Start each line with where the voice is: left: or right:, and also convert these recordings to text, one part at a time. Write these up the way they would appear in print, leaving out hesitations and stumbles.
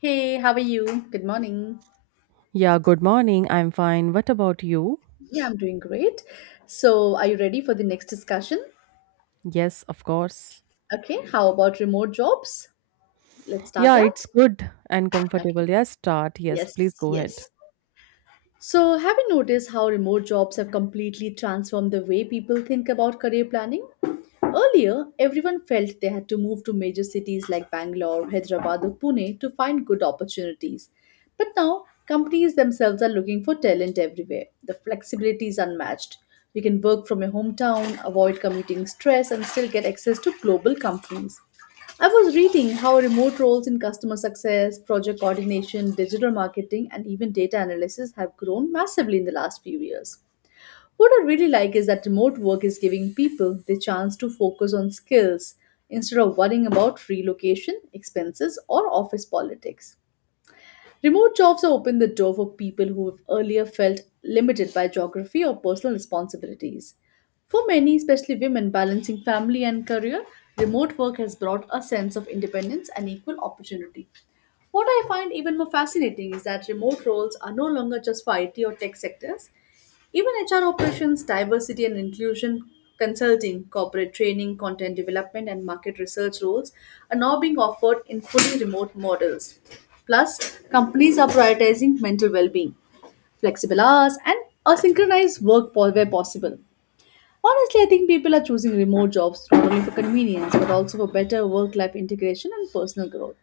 left: Hey, how are you? Good morning.
right: Yeah, good morning. I'm fine. What about you?
left: Yeah, I'm doing great. So, are you ready for the next discussion?
right: Yes, of course.
left: Okay, how about remote jobs? Let's start
right: Yeah, it's
left: that.
right: good and
left: Okay,
right: comfortable. Yes, start. Yes, please
left: yes,
right: go ahead.
left: yes. So, have you noticed how remote jobs have completely transformed the way people think about career planning? Earlier, everyone felt they had to move to major cities like Bangalore, Hyderabad, or Pune to find good opportunities. But now, companies themselves are looking for talent everywhere. The flexibility is unmatched. You can work from your hometown, avoid commuting stress, and still get access to global companies. I was reading how remote roles in customer success, project coordination, digital marketing, and even data analysis have grown massively in the last few years. What I really like is that remote work is giving people the chance to focus on skills instead of worrying about relocation, expenses, or office politics. Remote jobs have opened the door for people who have earlier felt limited by geography or personal responsibilities. For many, especially women balancing family and career, remote work has brought a sense of independence and equal opportunity. What I find even more fascinating is that remote roles are no longer just for IT or tech sectors. Even HR operations, diversity and inclusion consulting, corporate training, content development, and market research roles are now being offered in fully remote models. Plus, companies are prioritizing mental well being, flexible hours, and a synchronized where possible. Honestly, I think people are choosing remote jobs not only for convenience but also for better work life integration and personal growth.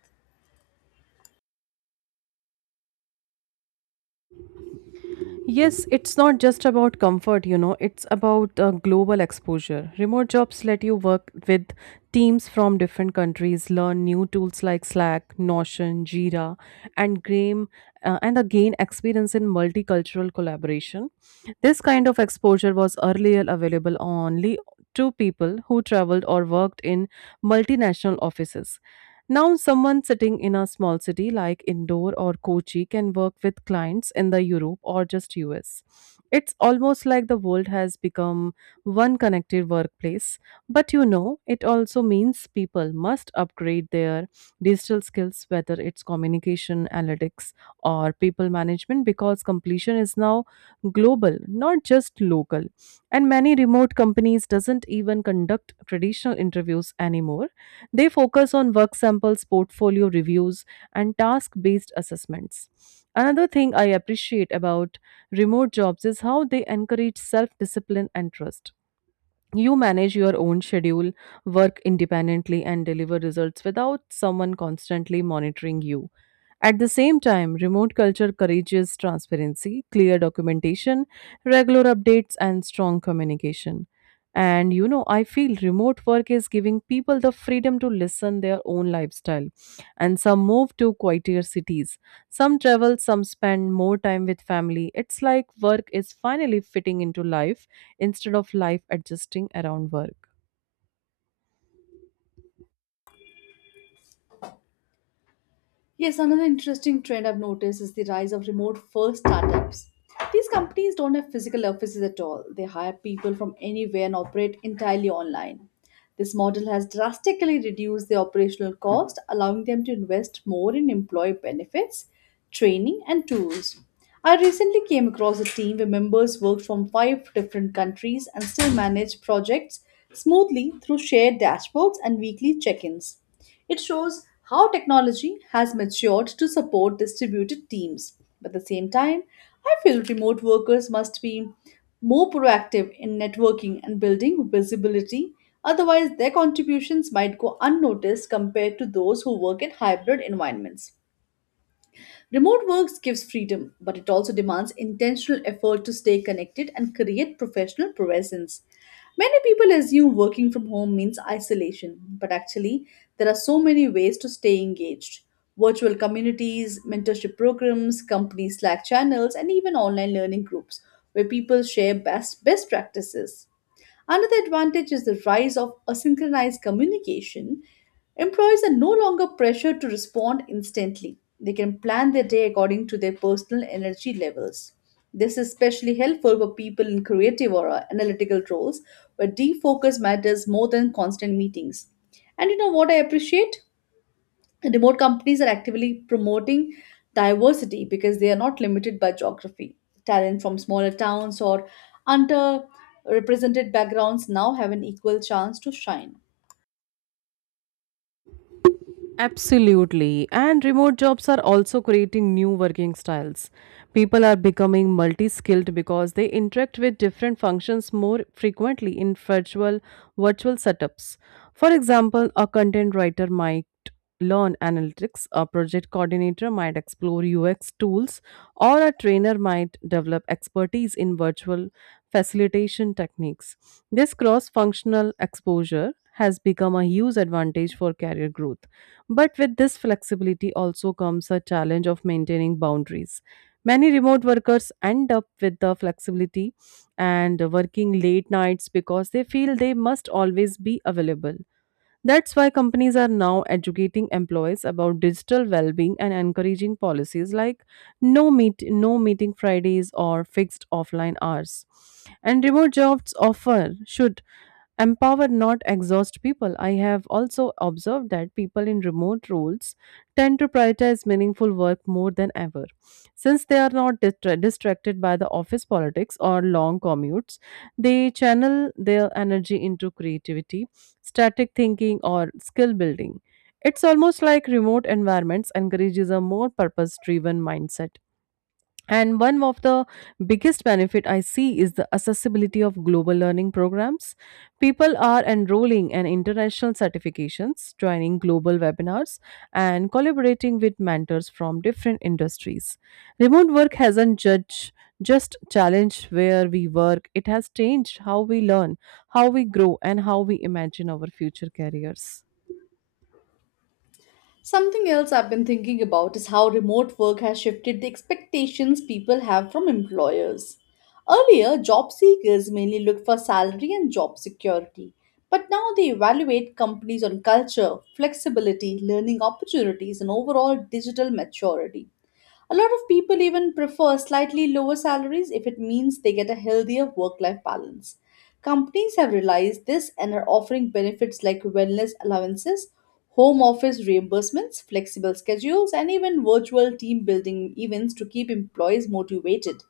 right: Yes, it's not just about comfort, you know, it's about global exposure. Remote jobs let you work with teams from different countries, learn new tools like Slack, Notion, Jira, and game, and gain experience in multicultural collaboration. This kind of exposure was earlier available only to people who traveled or worked in multinational offices. Now, someone sitting in a small city like Indore or Kochi can work with clients in the Europe or just US. It's almost like the world has become one connected workplace. But you know, it also means people must upgrade their digital skills, whether it's communication, analytics, or people management, because completion is now global, not just local. And many remote companies doesn't even conduct traditional interviews anymore. They focus on work samples, portfolio reviews, and task based assessments. Another thing I appreciate about remote jobs is how they encourage self discipline and trust. You manage your own schedule, work independently, and deliver results without someone constantly monitoring you. At the same time, remote culture encourages transparency, clear documentation, regular updates, and strong communication. And you know, I feel remote work is giving people the freedom to listen their own lifestyle. And some move to quieter cities. Some travel, some spend more time with family. It's like work is finally fitting into life instead of life adjusting around work.
left: Yes, another interesting trend I've noticed is the rise of remote first startups. These companies don't have physical offices at all. They hire people from anywhere and operate entirely online. This model has drastically reduced their operational cost, allowing them to invest more in employee benefits, training, and tools. I recently came across a team where members worked from five different countries and still manage projects smoothly through shared dashboards and weekly check ins. It shows how technology has matured to support distributed teams. But at the same time, I feel remote workers must be more proactive in networking and building visibility. Otherwise, their contributions might go unnoticed compared to those who work in hybrid environments. Remote work gives freedom, but it also demands intentional effort to stay connected and create professional presence. Many people assume working from home means isolation, but actually, there are so many ways to stay engaged. Virtual communities, mentorship programs, company Slack channels, and even online learning groups where people share best practices. Another advantage is the rise of asynchronous communication. Employees are no longer pressured to respond instantly. They can plan their day according to their personal energy levels. This is especially helpful for people in creative or analytical roles where deep focus matters more than constant meetings. And you know what I appreciate? Remote companies are actively promoting diversity because they are not limited by geography. Talent from smaller towns or underrepresented backgrounds now have an equal chance to shine.
right: Absolutely. And remote jobs are also creating new working styles. People are becoming multi skilled because they interact with different functions more frequently in virtual setups. For example, a content writer might learn analytics, a project coordinator might explore UX tools, or a trainer might develop expertise in virtual facilitation techniques. This cross functional exposure has become a huge advantage for career growth. But with this flexibility also comes a challenge of maintaining boundaries. Many remote workers end up with the flexibility and working late nights because they feel they must always be available. That's why companies are now educating employees about digital well-being and encouraging policies like no meeting Fridays or fixed offline hours. And remote jobs offer should empower not exhaust people. I have also observed that people in remote roles tend to prioritize meaningful work more than ever since they are not distracted by the office politics or long commutes. They channel their energy into creativity static thinking or skill building. It's almost like remote environments encourages a more purpose-driven mindset. And one of the biggest benefit I see is the accessibility of global learning programs. People are enrolling in international certifications, joining global webinars, and collaborating with mentors from different industries. Remote work hasn't judged just challenged where we work, it has changed how we learn how we grow and how we imagine our future careers.
left: Something else I've been thinking about is how remote work has shifted the expectations people have from employers. Earlier, job seekers mainly looked for salary and job security, but now they evaluate companies on culture, flexibility, learning opportunities, and overall digital maturity. A lot of people even prefer slightly lower salaries if it means they get a healthier work life balance. Companies have realized this and are offering benefits like wellness allowances, home office reimbursements, flexible schedules, and even virtual team building events to keep employees motivated.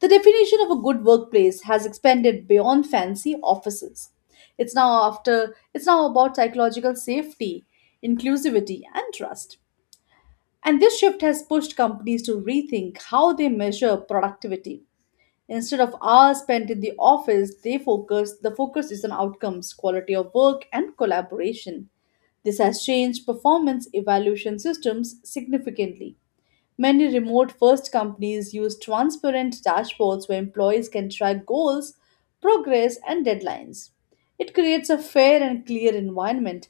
left: The definition of a good workplace has expanded beyond fancy offices. It's now about psychological safety, inclusivity, and trust. And this shift has pushed companies to rethink how they measure productivity. Instead of hours spent in the office, the focus is on outcomes, quality of work, and collaboration. This has changed performance evaluation systems significantly. Many remote first companies use transparent dashboards where employees can track goals, progress, and deadlines. It creates a fair and clear environment.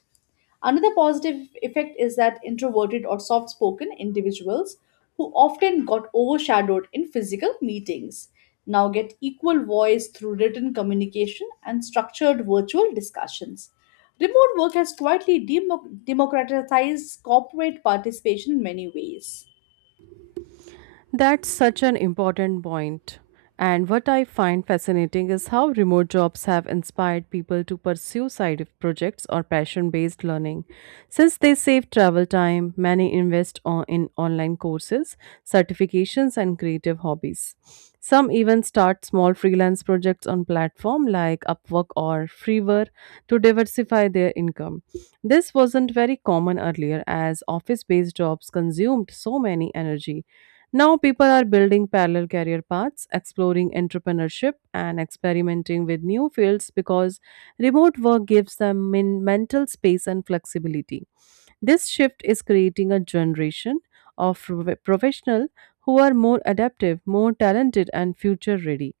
left: Another positive effect is that introverted or soft spoken individuals who often got overshadowed in physical meetings now get equal voice through written communication and structured virtual discussions. Remote work has quietly democratized corporate participation in many ways.
right: That's such an important point. And what I find fascinating is how remote jobs have inspired people to pursue side projects or passion based learning. Since they save travel time, many in online courses, certifications, and creative hobbies. Some even start small freelance projects on platforms like Upwork or Freeware to diversify their income. This wasn't very common earlier as office based jobs consumed so many energy now, people are building parallel career paths, exploring entrepreneurship, and experimenting with new fields because remote work gives them mental space and flexibility. This shift is creating a generation of professional who are more adaptive, more talented, and future ready.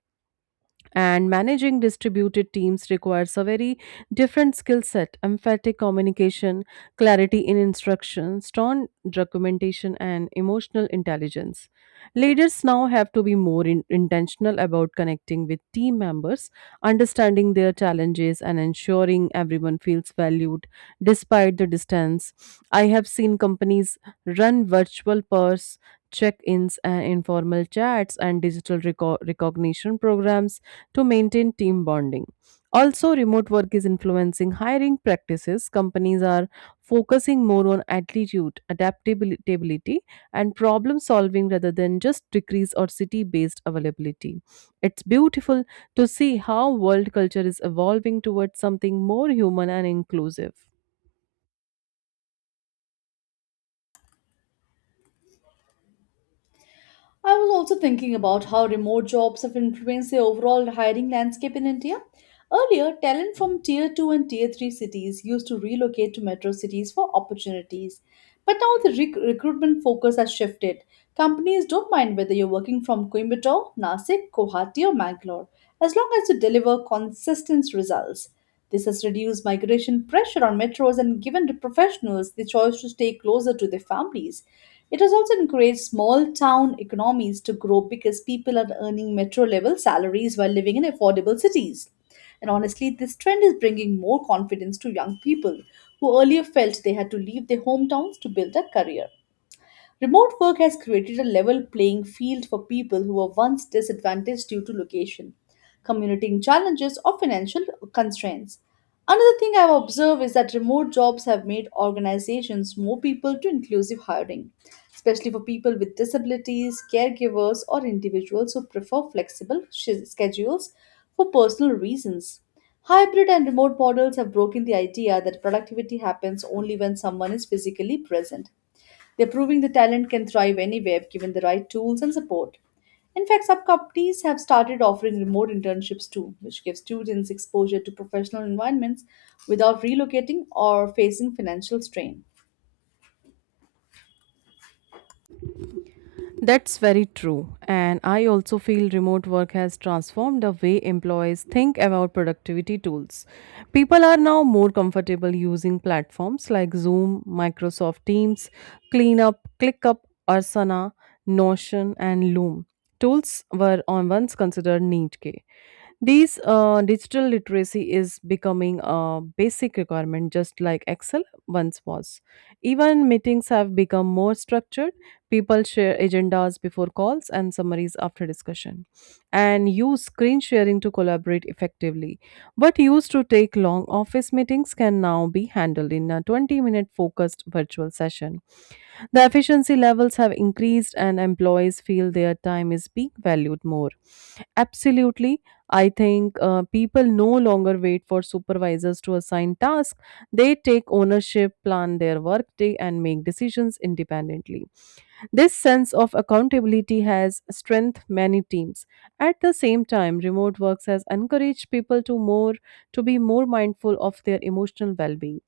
right: And managing distributed teams requires a very different skill set emphatic communication, clarity in instruction, strong documentation, and emotional intelligence. Leaders now have to be more intentional about connecting with team members, understanding their challenges, and ensuring everyone feels valued despite the distance. I have seen companies run virtual purse check ins and informal chats and digital recognition programs to maintain team bonding. Also, remote work is influencing hiring practices. Companies are focusing more on attitude, adaptability, and problem solving rather than just degrees or city based availability. It's beautiful to see how world culture is evolving towards something more human and inclusive.
left: I was also thinking about how remote jobs have influenced the overall hiring landscape in India. Earlier, talent from tier 2 and tier 3 cities used to relocate to metro cities for opportunities. But now the recruitment focus has shifted. Companies don't mind whether you're working from Coimbatore, Nasik, Guwahati, or Mangalore, as long as you deliver consistent results. This has reduced migration pressure on metros and given the professionals the choice to stay closer to their families. It has also encouraged small town economies to grow because people are earning metro level salaries while living in affordable cities. And honestly, this trend is bringing more confidence to young people who earlier felt they had to leave their hometowns to build a career. Remote work has created a level playing field for people who were once disadvantaged due to location, commuting challenges, or financial constraints. Another thing I've observed is that remote jobs have made organizations more people to inclusive hiring, especially for people with disabilities, caregivers, or individuals who prefer flexible schedules for personal reasons. Hybrid and remote models have broken the idea that productivity happens only when someone is physically present they're proving the talent can thrive anywhere if given the right tools and support. In fact, some companies have started offering remote internships too, which gives students exposure to professional environments without relocating or facing financial strain.
right: That's very true. And I also feel remote work has transformed the way employees think about productivity tools. People are now more comfortable using platforms like Zoom, Microsoft Teams, ClickUp, Asana, Notion, and Loom. Tools were on once considered niche. These digital literacy is becoming a basic requirement, just like Excel once was. Even meetings have become more structured. People share agendas before calls and summaries after discussion, and use screen sharing to collaborate effectively. What used to take long office meetings can now be handled in a 20-minute focused virtual session. The efficiency levels have increased, and employees feel their time is being valued more. Absolutely. I think people no longer wait for supervisors to assign tasks. They take ownership, plan their workday, and make decisions independently. This sense of accountability has strengthened many teams. At the same time, remote works has encouraged people to more to be more mindful of their emotional well-being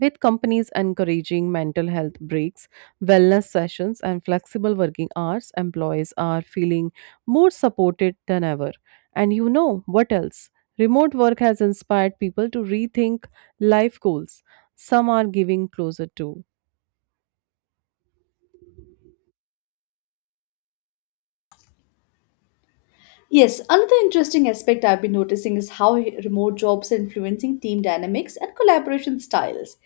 right: with companies encouraging mental health breaks, wellness sessions, and flexible working hours, employees are feeling more supported than ever. And you know what else? Remote work has inspired people to rethink life goals. Some are giving closer to
left: Yes, another interesting aspect I've been noticing is how remote jobs are influencing team dynamics and collaboration styles.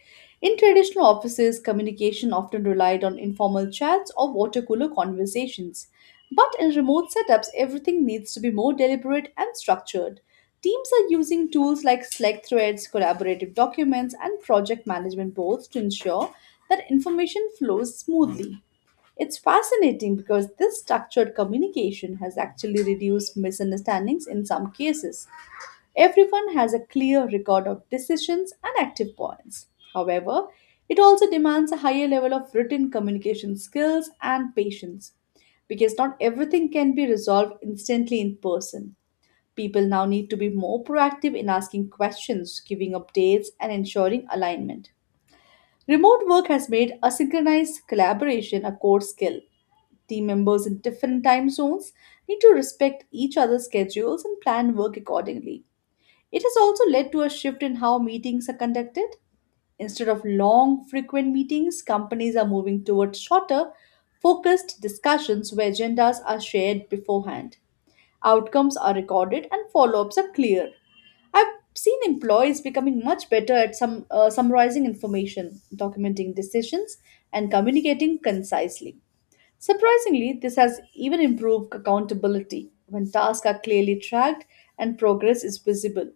left: In traditional offices, communication often relied on informal chats or water cooler conversations. But in remote setups, everything needs to be more deliberate and structured. Teams are using tools like Slack threads, collaborative documents, and project management boards to ensure that information flows smoothly. It's fascinating because this structured communication has actually reduced misunderstandings in some cases. Everyone has a clear record of decisions and active points. However, it also demands a higher level of written communication skills and patience because not everything can be resolved instantly in person. People now need to be more proactive in asking questions, giving updates, and ensuring alignment. Remote work has made asynchronous collaboration a core skill. Team members in different time zones need to respect each other's schedules and plan work accordingly. It has also led to a shift in how meetings are conducted. Instead of long, frequent meetings, companies are moving towards shorter, focused discussions where agendas are shared beforehand. Outcomes are recorded and follow ups are clear. I've seen employees becoming much better at some summarizing information, documenting decisions, and communicating concisely. Surprisingly, this has even improved accountability when tasks are clearly tracked and progress is visible.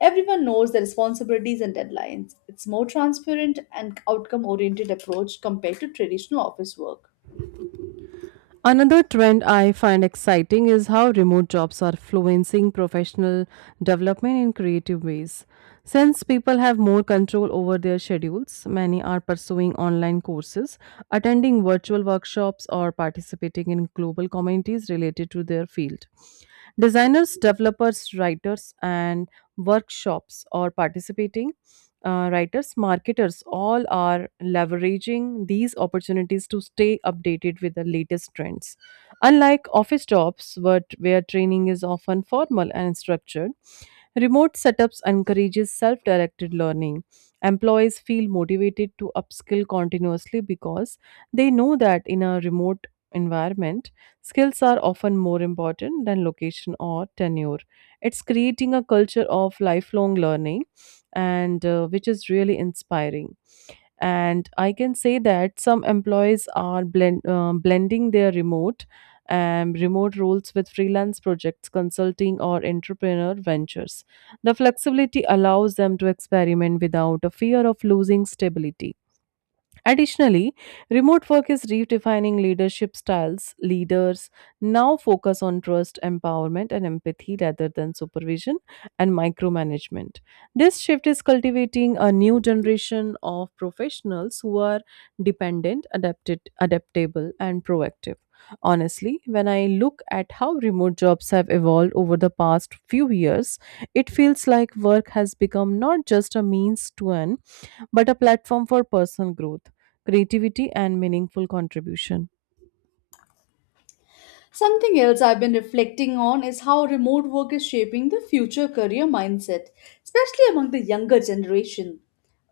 left: Everyone knows their responsibilities and deadlines. It's more transparent and outcome oriented approach compared to traditional office work.
right: another trend I find exciting is how remote jobs are influencing professional development in creative ways. Since people have more control over their schedules, many are pursuing online courses, attending virtual workshops, or participating in global communities related to their field. Designers, developers, writers, and workshops are participating writers, marketers, all are leveraging these opportunities to stay updated with the latest trends. Unlike office jobs, but where training is often formal and structured, remote setups encourages self-directed learning. Employees feel motivated to upskill continuously because they know that in a remote environment, skills are often more important than location or tenure. It's creating a culture of lifelong learning and which is really inspiring and I can say that some employees are blending their remote roles with freelance projects consulting or entrepreneur ventures the flexibility allows them to experiment without a fear of losing stability. Additionally, remote work is redefining leadership styles. Leaders now focus on trust, empowerment, and empathy rather than supervision and micromanagement. This shift is cultivating a new generation of professionals who are adaptable, and proactive. Honestly, when I look at how remote jobs have evolved over the past few years, it feels like work has become not just a means to an but a platform for personal growth, creativity, and meaningful contribution.
left: Something else I've been reflecting on is how remote work is shaping the future career mindset, especially among the younger generation.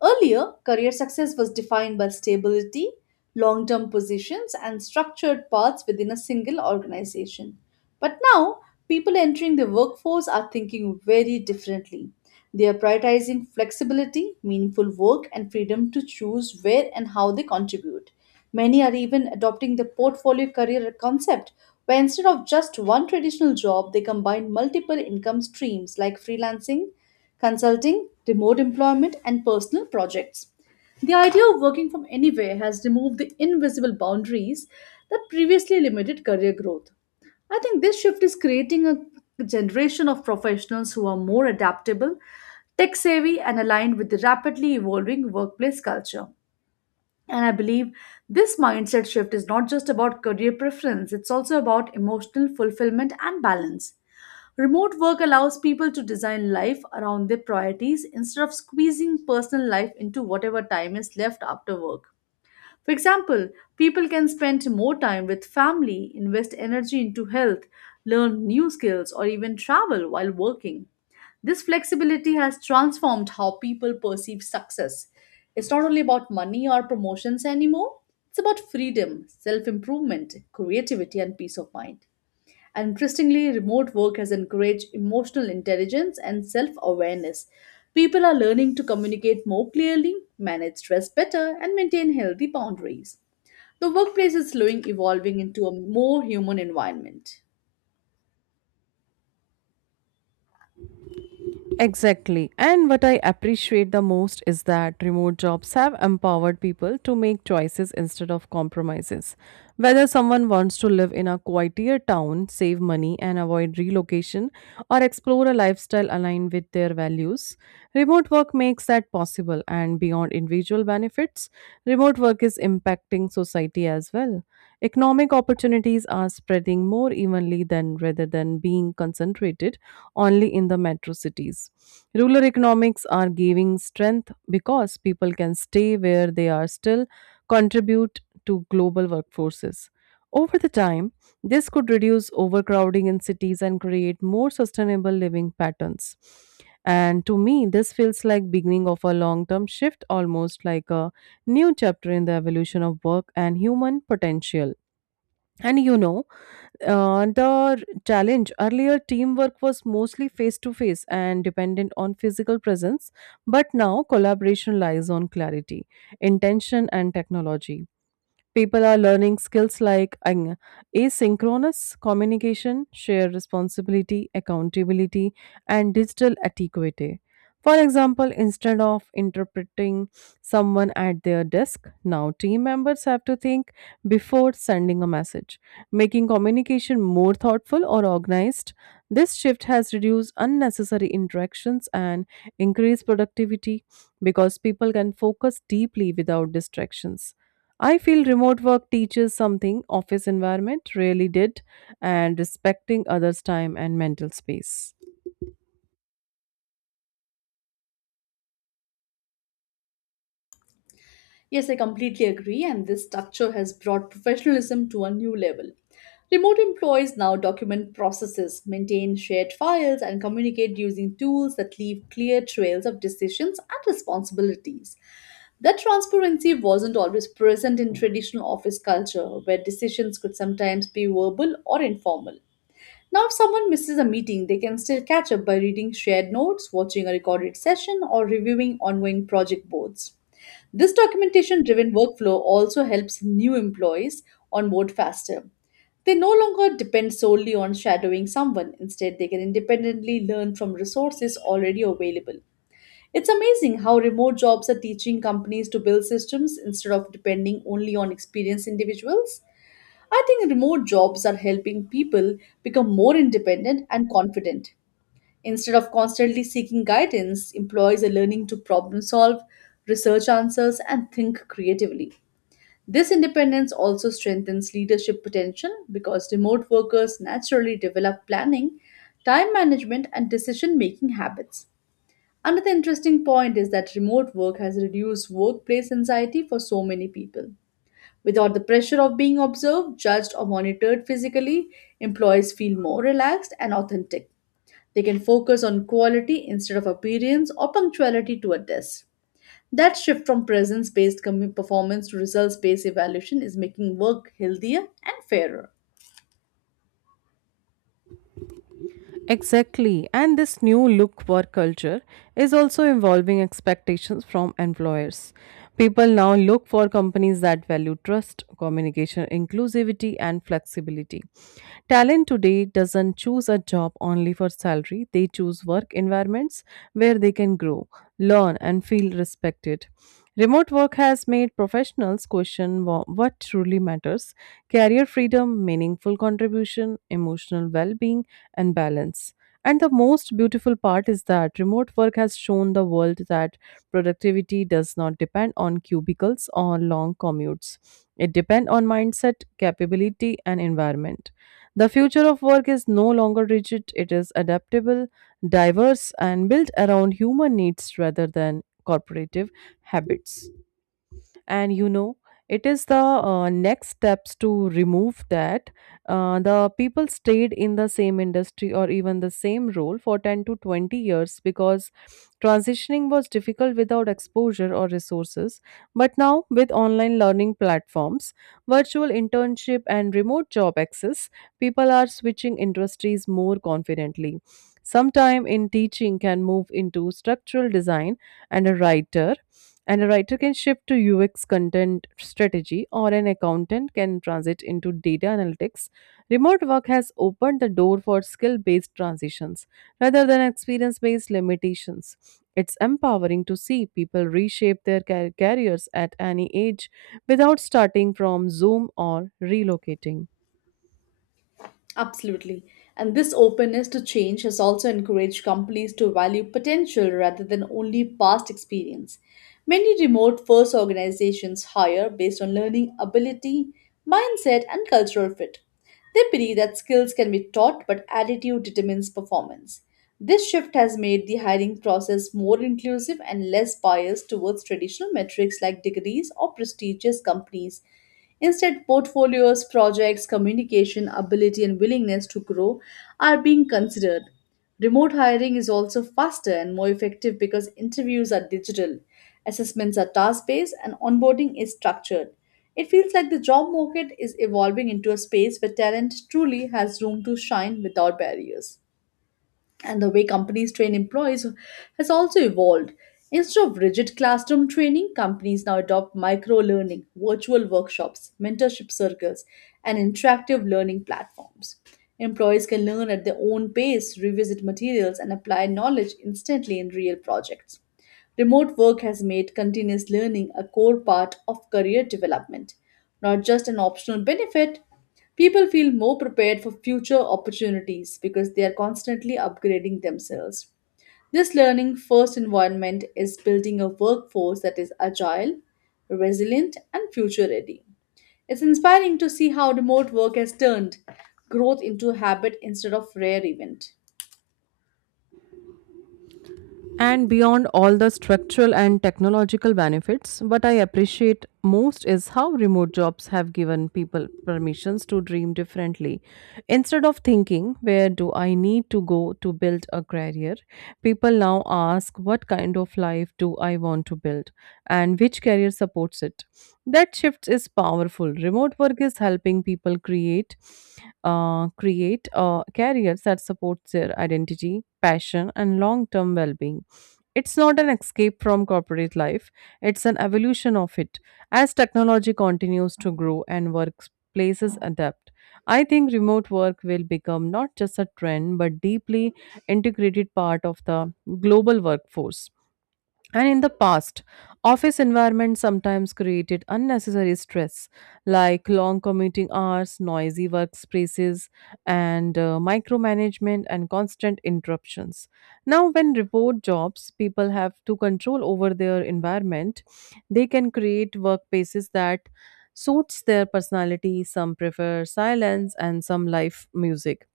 left: Earlier, career success was defined by stability, long term positions, and structured paths within a single organization. But now, people entering the workforce are thinking very differently. They are prioritizing flexibility, meaningful work, and freedom to choose where and how they contribute. Many are even adopting the portfolio career concept where instead of just one traditional job, they combine multiple income streams like freelancing, consulting, remote employment, and personal projects. The idea of working from anywhere has removed the invisible boundaries that previously limited career growth. I think this shift is creating a generation of professionals who are more adaptable, tech savvy, and aligned with the rapidly evolving workplace culture. And I believe this mindset shift is not just about career preference, it's also about emotional fulfillment and balance. Remote work allows people to design life around their priorities instead of squeezing personal life into whatever time is left after work. For example, people can spend more time with family, invest energy into health, learn new skills, or even travel while working. This flexibility has transformed how people perceive success. It's not only about money or promotions anymore, it's about freedom, self improvement, creativity, and peace of mind. And interestingly, remote work has encouraged emotional intelligence and self awareness. People are learning to communicate more clearly, manage stress better, and maintain healthy boundaries. The workplace is slowly evolving into a more human environment.
right: Exactly. And what I appreciate the most is that remote jobs have empowered people to make choices instead of compromises. Whether someone wants to live in a quieter town, save money, and avoid relocation, or explore a lifestyle aligned with their values, remote work makes that possible. And beyond individual benefits, remote work is impacting society as well. Economic opportunities are spreading more evenly than rather than being concentrated only in the metro cities. Rural economics are giving strength because people can stay where they are still contribute to global workforces. Over the time, this could reduce overcrowding in cities and create more sustainable living patterns. And to me, this feels like beginning of a long-term shift, almost like a new chapter in the evolution of work and human potential. And you know, the challenge earlier teamwork was mostly face to face and dependent on physical presence, but now collaboration lies on clarity, intention, and technology. People are learning skills like asynchronous communication, shared responsibility, accountability, and digital etiquette. For example, instead of interpreting someone at their desk, now team members have to think before sending a message, making communication more thoughtful or organized. This shift has reduced unnecessary interactions and increased productivity because people can focus deeply without distractions. I feel remote work teaches something office environment really did and respecting others' time and mental space.
left: Yes, I completely agree, and this structure has brought professionalism to a new level. Remote employees now document processes, maintain shared files, and communicate using tools that leave clear trails of decisions and responsibilities. That transparency wasn't always present in traditional office culture, where decisions could sometimes be verbal or informal. Now, if someone misses a meeting, they can still catch up by reading shared notes, watching a recorded session, or reviewing ongoing project boards. This documentation driven workflow also helps new employees onboard faster. They no longer depend solely on shadowing someone, instead, they can independently learn from resources already available. It's amazing how remote jobs are teaching companies to build systems instead of depending only on experienced individuals. I think remote jobs are helping people become more independent and confident. Instead of constantly seeking guidance, employees are learning to problem solve, research answers, and think creatively. This independence also strengthens leadership potential because remote workers naturally develop planning, time management, and decision making habits. Another interesting point is that remote work has reduced workplace anxiety for so many people. Without the pressure of being observed, judged, or monitored physically, employees feel more relaxed and authentic. They can focus on quality instead of appearance or punctuality to a desk. That shift from presence based performance to results based evaluation is making work healthier and fairer.
right: Exactly. And this new look work culture is also involving expectations from employers. People now look for companies that value trust, communication, inclusivity, and flexibility. Talent today doesn't choose a job only for salary, they choose work environments where they can grow, learn, and feel respected. Remote work has made professionals question what truly matters career freedom, meaningful contribution, emotional well being, and balance. And the most beautiful part is that remote work has shown the world that productivity does not depend on cubicles or long commutes. It depends on mindset, capability, and environment. The future of work is no longer rigid, it is adaptable, diverse, and built around human needs rather than corporative habits. And you know it is the Next steps to remove that, the people stayed in the same industry or even the same role for 10 to 20 years because transitioning was difficult without exposure or resources. But now, with online learning platforms, virtual internship, and remote job access, people are switching industries more confidently. Sometime in teaching can move into structural design, and a writer and a writer can shift to UX content strategy, or an accountant can transit into data analytics. Remote work has opened the door for skill based transitions rather than experience based limitations. It's empowering to see people reshape their careers at any age without starting from Zoom or relocating.
left: Absolutely. And this openness to change has also encouraged companies to value potential rather than only past experience. Many remote first organizations hire based on learning ability, mindset, and cultural fit. They believe that skills can be taught, but attitude determines performance. This shift has made the hiring process more inclusive and less biased towards traditional metrics like degrees or prestigious companies. Instead, portfolios, projects, communication, ability, and willingness to grow are being considered. Remote hiring is also faster and more effective because interviews are digital, assessments are task based, and onboarding is structured. It feels like the job market is evolving into a space where talent truly has room to shine without barriers, and the way companies train employees has also evolved. Instead of rigid classroom training, companies now adopt micro learning, virtual workshops, mentorship circles, and interactive learning platforms. Employees can learn at their own pace, revisit materials, and apply knowledge instantly in real projects. Remote work has made continuous learning a core part of career development, not just an optional benefit. People feel more prepared for future opportunities because they are constantly upgrading themselves. This learning first environment is building a workforce that is agile, resilient, and future ready. It's inspiring to see how remote work has turned growth into a habit instead of rare event.
right: And beyond all the structural and technological benefits, what I appreciate most is how remote jobs have given people permissions to dream differently. Instead of thinking, where do I need to go to build a career, people now ask, what kind of life do I want to build and which career supports it? That shift is powerful. Remote work is helping people create careers that supports their identity, passion, and long-term well-being. It's not an escape from corporate life, it's an evolution of it. As technology continues to grow and workplaces adapt, I think remote work will become not just a trend but deeply integrated part of the global workforce. And in the past, office environments sometimes created unnecessary stress, like long commuting hours, noisy workspaces, and micromanagement and constant interruptions. Now, when remote jobs, people have to control over their environment, they can create workplaces that suits their personality. Some prefer silence, and some live music.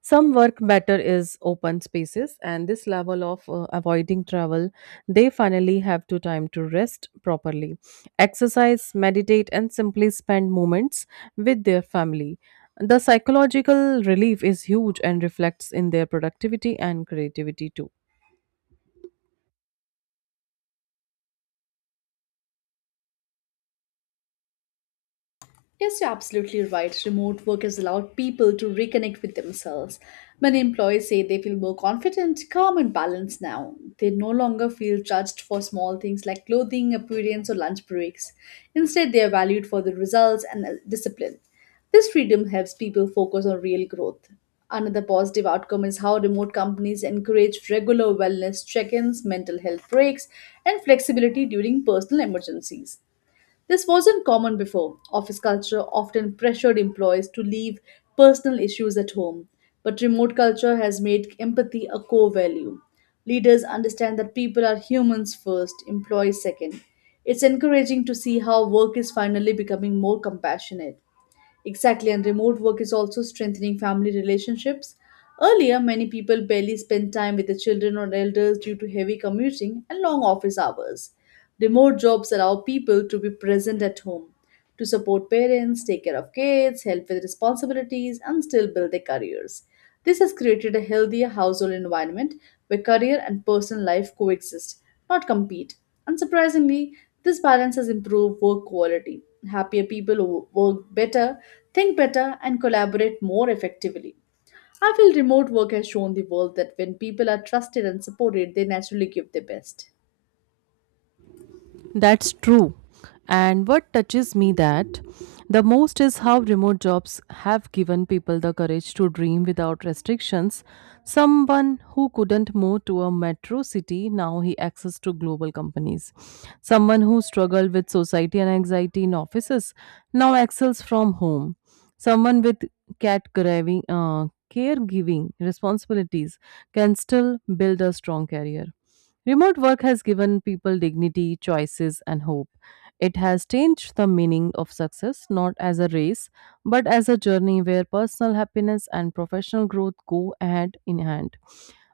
right: Some work better is open spaces, and this level of avoiding travel, they finally have to time to rest properly, exercise, meditate, and simply spend moments with their family. The psychological relief is huge and reflects in their productivity and creativity too.
left: Yes, you're absolutely right. Remote work has allowed people to reconnect with themselves. Many employees say they feel more confident, calm, and balanced now. They no longer feel judged for small things like clothing, appearance, or lunch breaks. Instead, they are valued for their results and discipline. This freedom helps people focus on real growth. Another positive outcome is how remote companies encourage regular wellness check ins, mental health breaks, and flexibility during personal emergencies. This wasn't common before. Office culture often pressured employees to leave personal issues at home, but remote culture has made empathy a core value. Leaders understand that people are humans first, employees second. It's encouraging to see how work is finally becoming more compassionate. Exactly, and remote work is also strengthening family relationships. Earlier, many people barely spent time with their children or elders due to heavy commuting and long office hours. Remote jobs allow people to be present at home, to support parents, take care of kids, help with responsibilities, and still build their careers. This has created a healthier household environment where career and personal life coexist not compete. Unsurprisingly, this balance has improved work quality. Happier people work better, think better, and collaborate more effectively. I feel remote work has shown the world that when people are trusted and supported, they naturally give their best.
right: That's true. And what touches me that the most is how remote jobs have given people the courage to dream without restrictions. Someone who couldn't move to a metro city now he access to global companies. Someone who struggled with society and anxiety in offices now excels from home. Someone with cat graving, uh, caregiving responsibilities can still build a strong career. Remote work has given people dignity, choices, and hope. It has changed the meaning of success not as a race, but as a journey where personal happiness and professional growth go hand in hand.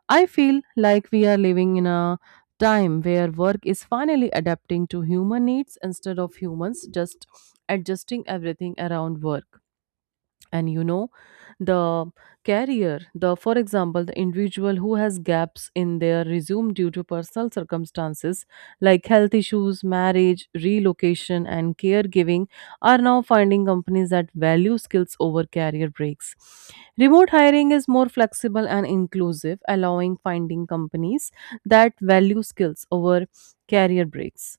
right: I feel like we are living in a time where work is finally adapting to human needs instead of humans just adjusting everything around work. And you know the carrier, the for example, the individual who has gaps in their resume due to personal circumstances like health issues, marriage, relocation, and caregiving are now finding companies that value skills over career breaks. Remote hiring is more flexible and inclusive allowing finding companies that value skills over career breaks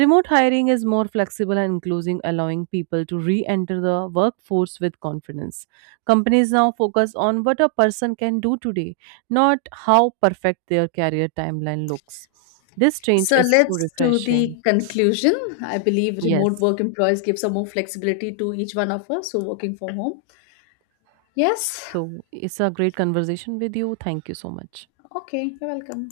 right: Remote hiring is more flexible and inclusive, allowing people to re enter the workforce with confidence. Companies now focus on what a person can do today, not how perfect their career timeline looks. This change
left: So
right: is so
left: let's do
right: refreshing.
left: the conclusion. I believe remote
right: Yes.
left: work employees give some more flexibility to each one of us who are working from home. Yes.
right: So it's a great conversation with you. Thank you so much.
left: Okay, you're welcome.